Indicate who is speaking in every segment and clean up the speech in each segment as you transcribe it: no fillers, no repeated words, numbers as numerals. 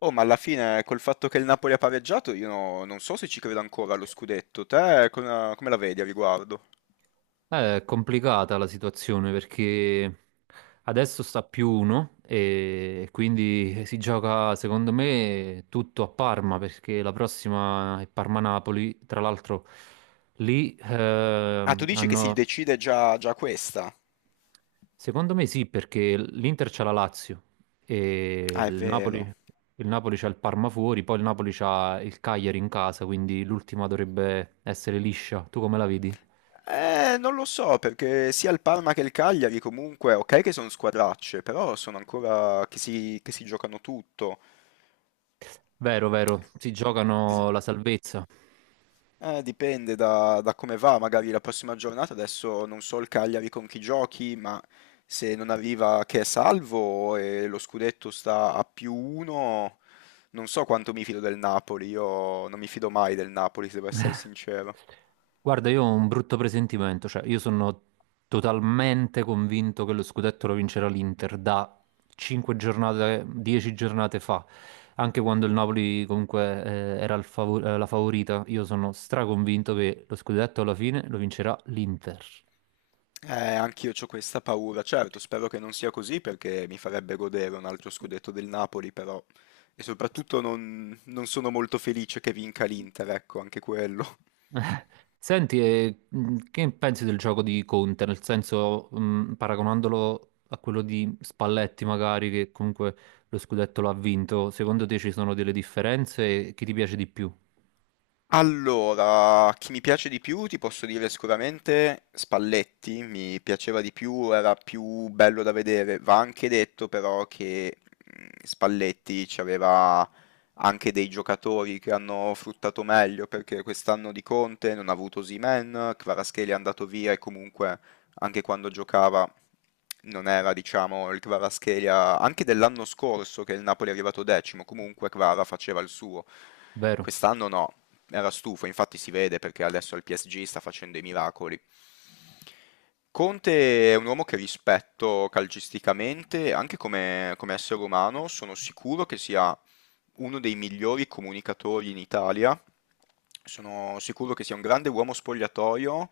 Speaker 1: Oh, ma alla fine, col fatto che il Napoli ha pareggiato, io no- non so se ci credo ancora allo scudetto. Te come la vedi a riguardo?
Speaker 2: È complicata la situazione perché adesso sta più uno e quindi si gioca secondo me tutto a Parma perché la prossima è Parma-Napoli. Tra l'altro lì
Speaker 1: Ah, tu dici che si
Speaker 2: hanno...
Speaker 1: decide già questa?
Speaker 2: Secondo me sì perché l'Inter c'ha la Lazio e
Speaker 1: Ah, è vero.
Speaker 2: il Napoli c'ha il Parma fuori, poi il Napoli c'ha il Cagliari in casa, quindi l'ultima dovrebbe essere liscia. Tu come la vedi?
Speaker 1: Non lo so, perché sia il Parma che il Cagliari comunque, ok che sono squadracce, però sono ancora che si giocano tutto.
Speaker 2: Vero, vero, si
Speaker 1: Es-
Speaker 2: giocano la salvezza.
Speaker 1: Dipende da come va, magari la prossima giornata, adesso non so il Cagliari con chi giochi, ma se non arriva che è salvo e lo scudetto sta a più uno, non so quanto mi fido del Napoli, io non mi fido mai del Napoli, se devo essere sincero.
Speaker 2: Guarda, io ho un brutto presentimento, cioè io sono totalmente convinto che lo scudetto lo vincerà l'Inter da 5 giornate, 10 giornate fa, anche quando il Napoli comunque la favorita, io sono straconvinto che lo scudetto alla fine lo vincerà l'Inter.
Speaker 1: Anch'io ho questa paura, certo, spero che non sia così perché mi farebbe godere un altro scudetto del Napoli, però... E soprattutto non sono molto felice che vinca l'Inter, ecco, anche quello.
Speaker 2: Eh, Senti, che pensi del gioco di Conte? Nel senso, paragonandolo a quello di Spalletti, magari, che comunque lo scudetto l'ha vinto, secondo te ci sono delle differenze e chi ti piace di più?
Speaker 1: Allora, chi mi piace di più ti posso dire sicuramente Spalletti, mi piaceva di più, era più bello da vedere. Va anche detto però che Spalletti ci aveva anche dei giocatori che hanno fruttato meglio perché quest'anno di Conte non ha avuto Osimhen, Kvaratskhelia è andato via e comunque anche quando giocava non era, diciamo, il Kvaratskhelia anche dell'anno scorso che il Napoli è arrivato decimo, comunque Kvara faceva il suo.
Speaker 2: Vero?
Speaker 1: Quest'anno no. Era stufo, infatti si vede perché adesso al PSG sta facendo i miracoli. Conte è un uomo che rispetto calcisticamente, anche come essere umano, sono sicuro che sia uno dei migliori comunicatori in Italia. Sono sicuro che sia un grande uomo spogliatoio.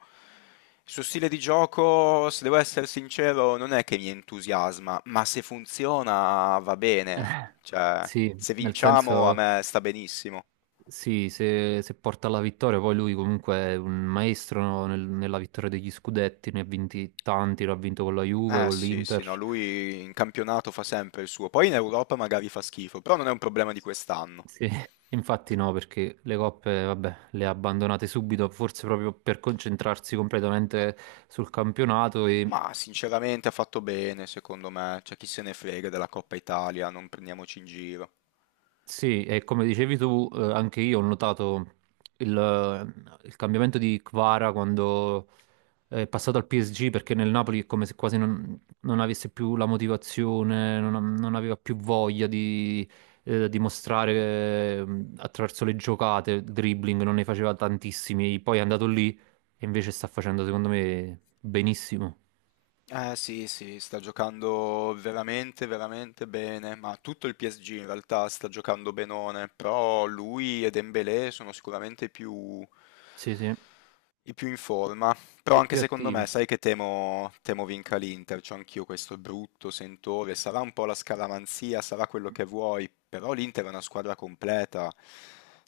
Speaker 1: Il suo stile di gioco, se devo essere sincero, non è che mi entusiasma, ma se funziona va bene.
Speaker 2: Eh,
Speaker 1: Cioè,
Speaker 2: sì,
Speaker 1: se
Speaker 2: nel
Speaker 1: vinciamo a
Speaker 2: senso,
Speaker 1: me sta benissimo.
Speaker 2: sì, se porta alla vittoria, poi lui comunque è un maestro nella vittoria degli scudetti, ne ha vinti tanti, l'ha vinto con la Juve,
Speaker 1: Eh
Speaker 2: con
Speaker 1: sì, sì, no,
Speaker 2: l'Inter.
Speaker 1: lui in campionato fa sempre il suo, poi in Europa magari fa schifo, però non è un problema di quest'anno.
Speaker 2: Sì, infatti no, perché le coppe, vabbè, le ha abbandonate subito, forse proprio per concentrarsi completamente sul campionato e
Speaker 1: Ma sinceramente ha fatto bene, secondo me, c'è chi se ne frega della Coppa Italia, non prendiamoci in giro.
Speaker 2: sì, e come dicevi tu, anche io ho notato il, il cambiamento di Kvara quando è passato al PSG perché nel Napoli è come se quasi non avesse più la motivazione, non aveva più voglia di dimostrare attraverso le giocate, il dribbling, non ne faceva tantissimi. Poi è andato lì e invece sta facendo, secondo me, benissimo.
Speaker 1: Eh sì, sì, sta giocando veramente, veramente bene, ma tutto il PSG in realtà sta giocando benone, però lui e Dembélé sono sicuramente
Speaker 2: Sì, sì,
Speaker 1: i più in forma. Però
Speaker 2: e
Speaker 1: anche
Speaker 2: più
Speaker 1: secondo
Speaker 2: attivi.
Speaker 1: me, sai che temo vinca l'Inter, c'ho anch'io questo brutto sentore, sarà un po' la scaramanzia, sarà quello che vuoi, però l'Inter è una squadra completa,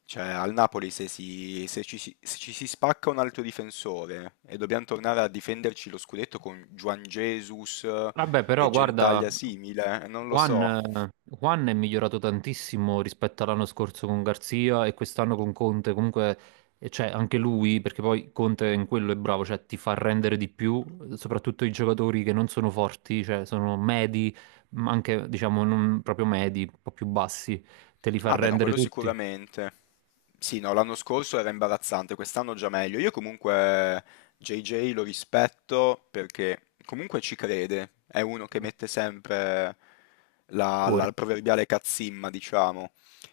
Speaker 1: cioè al Napoli se, si- se ci, si se ci si spacca un altro difensore e dobbiamo tornare a difenderci lo scudetto con Juan Jesus
Speaker 2: Vabbè, però
Speaker 1: e Gentaglia
Speaker 2: guarda,
Speaker 1: simile, non lo
Speaker 2: Juan,
Speaker 1: so.
Speaker 2: eh, Juan è migliorato tantissimo rispetto all'anno scorso con Garzia e quest'anno con Conte. Comunque, cioè, anche lui, perché poi Conte in quello è bravo, cioè ti fa rendere di più, soprattutto i giocatori che non sono forti, cioè sono medi, ma anche diciamo non proprio medi, un po' più bassi, te li fa
Speaker 1: Ah beh, no,
Speaker 2: rendere
Speaker 1: quello
Speaker 2: tutti.
Speaker 1: sicuramente. Sì, no, l'anno scorso era imbarazzante, quest'anno già meglio. Io comunque JJ lo rispetto perché comunque ci crede, è uno che mette sempre
Speaker 2: Il
Speaker 1: la
Speaker 2: cuore.
Speaker 1: proverbiale cazzimma, diciamo.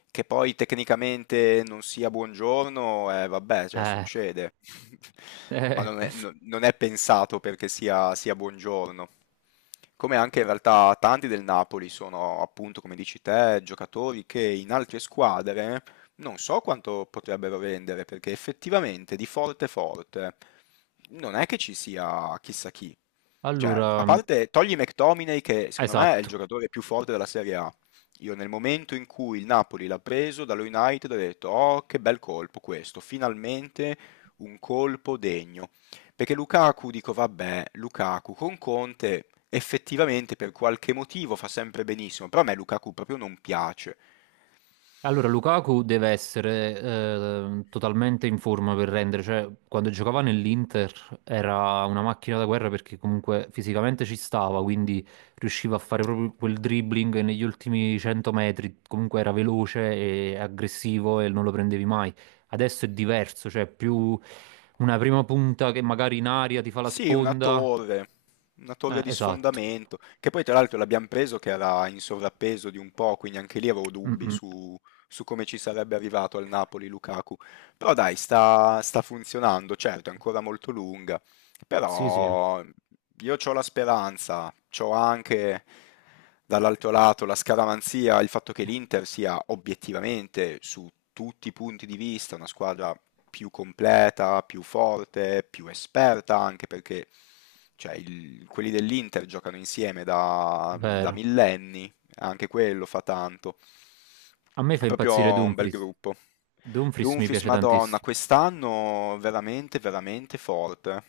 Speaker 1: Che poi tecnicamente non sia buongiorno, vabbè, cioè
Speaker 2: Eh,
Speaker 1: succede. Ma
Speaker 2: eh.
Speaker 1: non è pensato perché sia buongiorno. Come anche in realtà tanti del Napoli sono, appunto, come dici te, giocatori che in altre squadre non so quanto potrebbero vendere, perché effettivamente di forte forte non è che ci sia chissà chi. Cioè, a
Speaker 2: Allora,
Speaker 1: parte togli McTominay, che secondo me è il
Speaker 2: esatto.
Speaker 1: giocatore più forte della Serie A, io nel momento in cui il Napoli l'ha preso dallo United ho detto: "Oh, che bel colpo questo, finalmente un colpo degno". Perché Lukaku dico: "Vabbè, Lukaku con Conte effettivamente per qualche motivo fa sempre benissimo", però a me Lukaku proprio non piace.
Speaker 2: Allora, Lukaku deve essere totalmente in forma per rendere, cioè quando giocava nell'Inter era una macchina da guerra perché comunque fisicamente ci stava, quindi riusciva a fare proprio quel dribbling e negli ultimi 100 metri, comunque era veloce e aggressivo e non lo prendevi mai. Adesso è diverso, cioè è più una prima punta che magari in aria ti fa la
Speaker 1: Sì,
Speaker 2: sponda.
Speaker 1: una torre di
Speaker 2: Esatto.
Speaker 1: sfondamento, che poi tra l'altro l'abbiamo preso che era in sovrappeso di un po', quindi anche lì avevo
Speaker 2: Mm,
Speaker 1: dubbi
Speaker 2: mm.
Speaker 1: su come ci sarebbe arrivato al Napoli Lukaku. Però dai, sta funzionando, certo, è ancora molto lunga,
Speaker 2: Sì, sì,
Speaker 1: però io ho la speranza, ho anche dall'altro lato la scaramanzia, il fatto che l'Inter sia obiettivamente su tutti i punti di vista una squadra più completa, più forte, più esperta, anche perché cioè, quelli dell'Inter giocano insieme da
Speaker 2: vero.
Speaker 1: millenni, anche quello fa tanto.
Speaker 2: A me fa
Speaker 1: È proprio
Speaker 2: impazzire
Speaker 1: un bel
Speaker 2: Dumfries.
Speaker 1: gruppo.
Speaker 2: Dumfries mi
Speaker 1: Dumfries,
Speaker 2: piace
Speaker 1: Madonna,
Speaker 2: tantissimo.
Speaker 1: quest'anno veramente, veramente forte.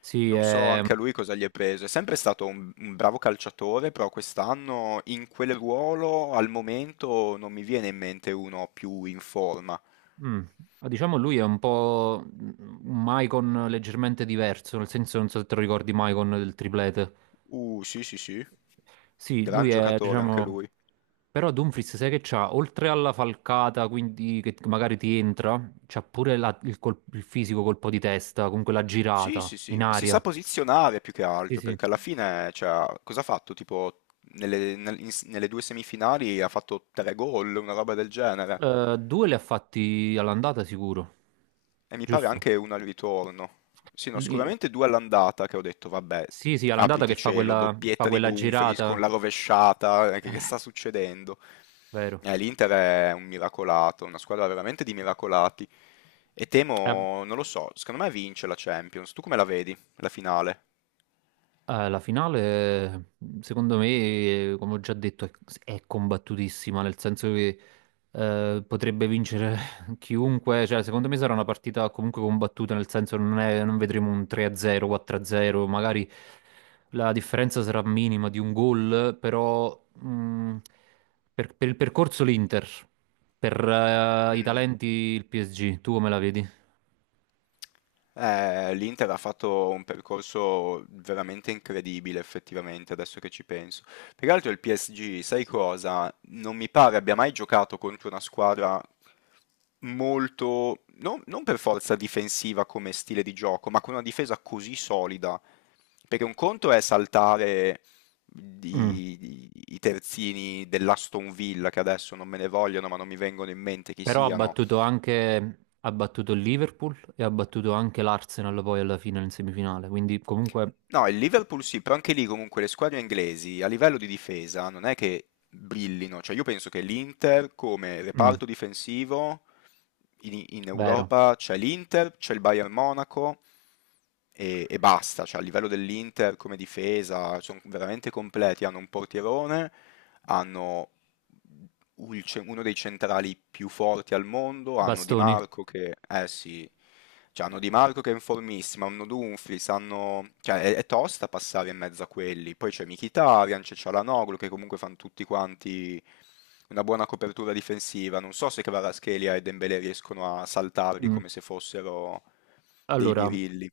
Speaker 2: Sì,
Speaker 1: Non so
Speaker 2: è-
Speaker 1: anche a lui cosa gli è preso. È sempre stato un bravo calciatore, però quest'anno in quel ruolo al momento non mi viene in mente uno più in forma.
Speaker 2: mm, diciamo lui è un po' un Maicon leggermente diverso, nel senso non so se te lo ricordi Maicon del triplete.
Speaker 1: Sì, sì, sì.
Speaker 2: Sì,
Speaker 1: Gran
Speaker 2: lui è,
Speaker 1: giocatore anche
Speaker 2: diciamo,
Speaker 1: lui.
Speaker 2: però Dumfries sai che c'ha, oltre alla falcata, quindi che magari ti entra, c'ha pure il fisico colpo di testa, comunque la
Speaker 1: Sì,
Speaker 2: girata
Speaker 1: sì,
Speaker 2: in
Speaker 1: sì. Si sa
Speaker 2: aria.
Speaker 1: posizionare più che
Speaker 2: Sì,
Speaker 1: altro,
Speaker 2: sì.
Speaker 1: perché alla fine, cioè, cosa ha fatto? Tipo, nelle due semifinali ha fatto tre gol, una roba del genere.
Speaker 2: Due li ha fatti all'andata sicuro,
Speaker 1: E mi pare
Speaker 2: giusto?
Speaker 1: anche uno al ritorno. Sì, no,
Speaker 2: Lì-
Speaker 1: sicuramente due all'andata che ho detto, vabbè,
Speaker 2: Sì, sì, all'andata che
Speaker 1: apriti
Speaker 2: fa
Speaker 1: cielo,
Speaker 2: fa
Speaker 1: doppietta di
Speaker 2: quella
Speaker 1: Dumfries con
Speaker 2: girata,
Speaker 1: la rovesciata, che sta succedendo?
Speaker 2: vero?
Speaker 1: l'Inter è un miracolato, una squadra veramente di miracolati. E
Speaker 2: Eh,
Speaker 1: temo, non lo so, secondo me vince la Champions. Tu come la vedi, la finale?
Speaker 2: la finale, secondo me, come ho già detto, è combattutissima, nel senso che potrebbe vincere chiunque, cioè secondo me sarà una partita comunque combattuta, nel senso non vedremo un 3-0, 4-0, magari la differenza sarà minima di un gol, però per il percorso l'Inter, per i
Speaker 1: Mm.
Speaker 2: talenti il PSG, tu come la vedi?
Speaker 1: l'Inter ha fatto un percorso veramente incredibile, effettivamente, adesso che ci penso. Peraltro il PSG, sai cosa? Non mi pare abbia mai giocato contro una squadra molto, non per forza difensiva come stile di gioco, ma con una difesa così solida. Perché un conto è saltare
Speaker 2: Mm.
Speaker 1: i terzini dell'Aston Villa, che adesso non me ne vogliono, ma non mi vengono in mente chi
Speaker 2: Però ha
Speaker 1: siano.
Speaker 2: battuto ha battuto il Liverpool e ha battuto anche l'Arsenal poi alla fine in semifinale, quindi comunque,
Speaker 1: No, il Liverpool sì, però anche lì comunque le squadre inglesi a livello di difesa non è che brillino, cioè io penso che l'Inter come
Speaker 2: mm,
Speaker 1: reparto difensivo in
Speaker 2: vero,
Speaker 1: Europa c'è l'Inter, c'è il Bayern Monaco e basta, cioè a livello dell'Inter come difesa sono veramente completi, hanno un portierone, hanno uno dei centrali più forti al mondo, hanno Di
Speaker 2: bastoni.
Speaker 1: Marco che, eh sì, cioè, hanno Di Marco che è in formissima, hanno Dumfries, hanno, cioè è tosta passare in mezzo a quelli, poi c'è Mkhitaryan, c'è Çalhanoğlu che comunque fanno tutti quanti una buona copertura difensiva, non so se Kvaratskhelia e Dembélé riescono a saltarli
Speaker 2: Mm.
Speaker 1: come se fossero dei
Speaker 2: Allora,
Speaker 1: birilli.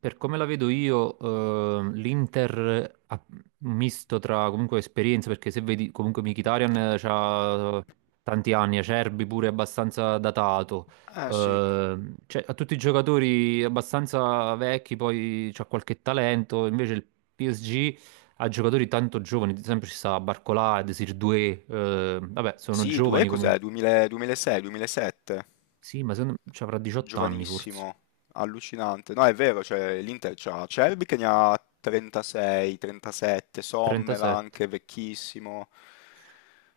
Speaker 2: per come la vedo io, l'Inter ha un misto tra comunque esperienza, perché se vedi comunque Mkhitaryan ha tanti anni, Acerbi pure abbastanza datato,
Speaker 1: Eh sì,
Speaker 2: eh, cioè, ha tutti i giocatori abbastanza vecchi, poi c'ha qualche talento, invece il PSG ha giocatori tanto giovani, ad esempio ci sta Barcolà, Desir Doué, vabbè sono
Speaker 1: sì, due
Speaker 2: giovani
Speaker 1: cos'è?
Speaker 2: comunque,
Speaker 1: 2000 2006, 2007?
Speaker 2: sì ma secondo me ci avrà 18 anni forse,
Speaker 1: Giovanissimo, allucinante. No, è vero, cioè, l'Inter c'ha Cerbi che ne ha 36, 37, Sommer
Speaker 2: 37,
Speaker 1: anche vecchissimo,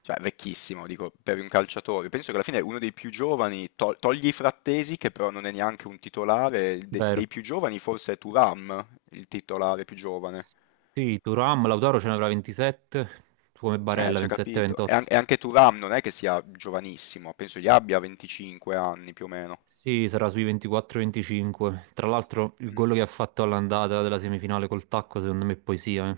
Speaker 1: cioè vecchissimo, dico, per un calciatore. Penso che alla fine è uno dei più giovani, togli i Frattesi, che però non è neanche un titolare,
Speaker 2: vero?
Speaker 1: dei più giovani forse è Thuram, il titolare più giovane.
Speaker 2: Sì, Turam, Lautaro ce ne avrà 27, come Barella
Speaker 1: Ci ha capito. E, an-
Speaker 2: 27-28.
Speaker 1: e anche Thuram non è che sia giovanissimo, penso gli abbia 25 anni più o meno.
Speaker 2: Sì, sarà sui 24-25. Tra l'altro il
Speaker 1: Mm.
Speaker 2: gol che ha fatto all'andata della semifinale col tacco secondo me è poesia, eh.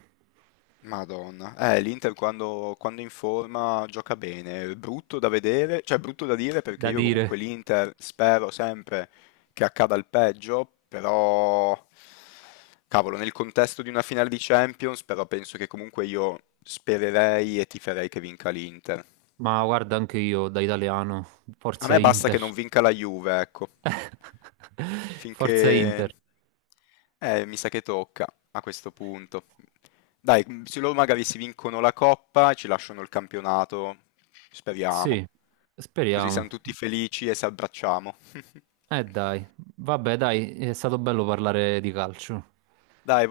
Speaker 1: Madonna, l'Inter quando in forma gioca bene, brutto da vedere, cioè brutto da dire perché
Speaker 2: Da
Speaker 1: io
Speaker 2: dire,
Speaker 1: comunque l'Inter spero sempre che accada il peggio, però cavolo, nel contesto di una finale di Champions, però penso che comunque io spererei e tiferei che vinca l'Inter.
Speaker 2: ma guarda anche io da italiano,
Speaker 1: A
Speaker 2: forza
Speaker 1: me basta che
Speaker 2: Inter.
Speaker 1: non vinca la Juve, ecco. Finché...
Speaker 2: Forza Inter.
Speaker 1: Mi sa che tocca a questo punto. Dai, se loro magari si vincono la coppa, ci lasciano il campionato,
Speaker 2: Sì,
Speaker 1: speriamo. Così
Speaker 2: speriamo.
Speaker 1: siamo tutti felici e si abbracciamo.
Speaker 2: Dai, vabbè dai, è stato bello parlare di calcio.
Speaker 1: Dai,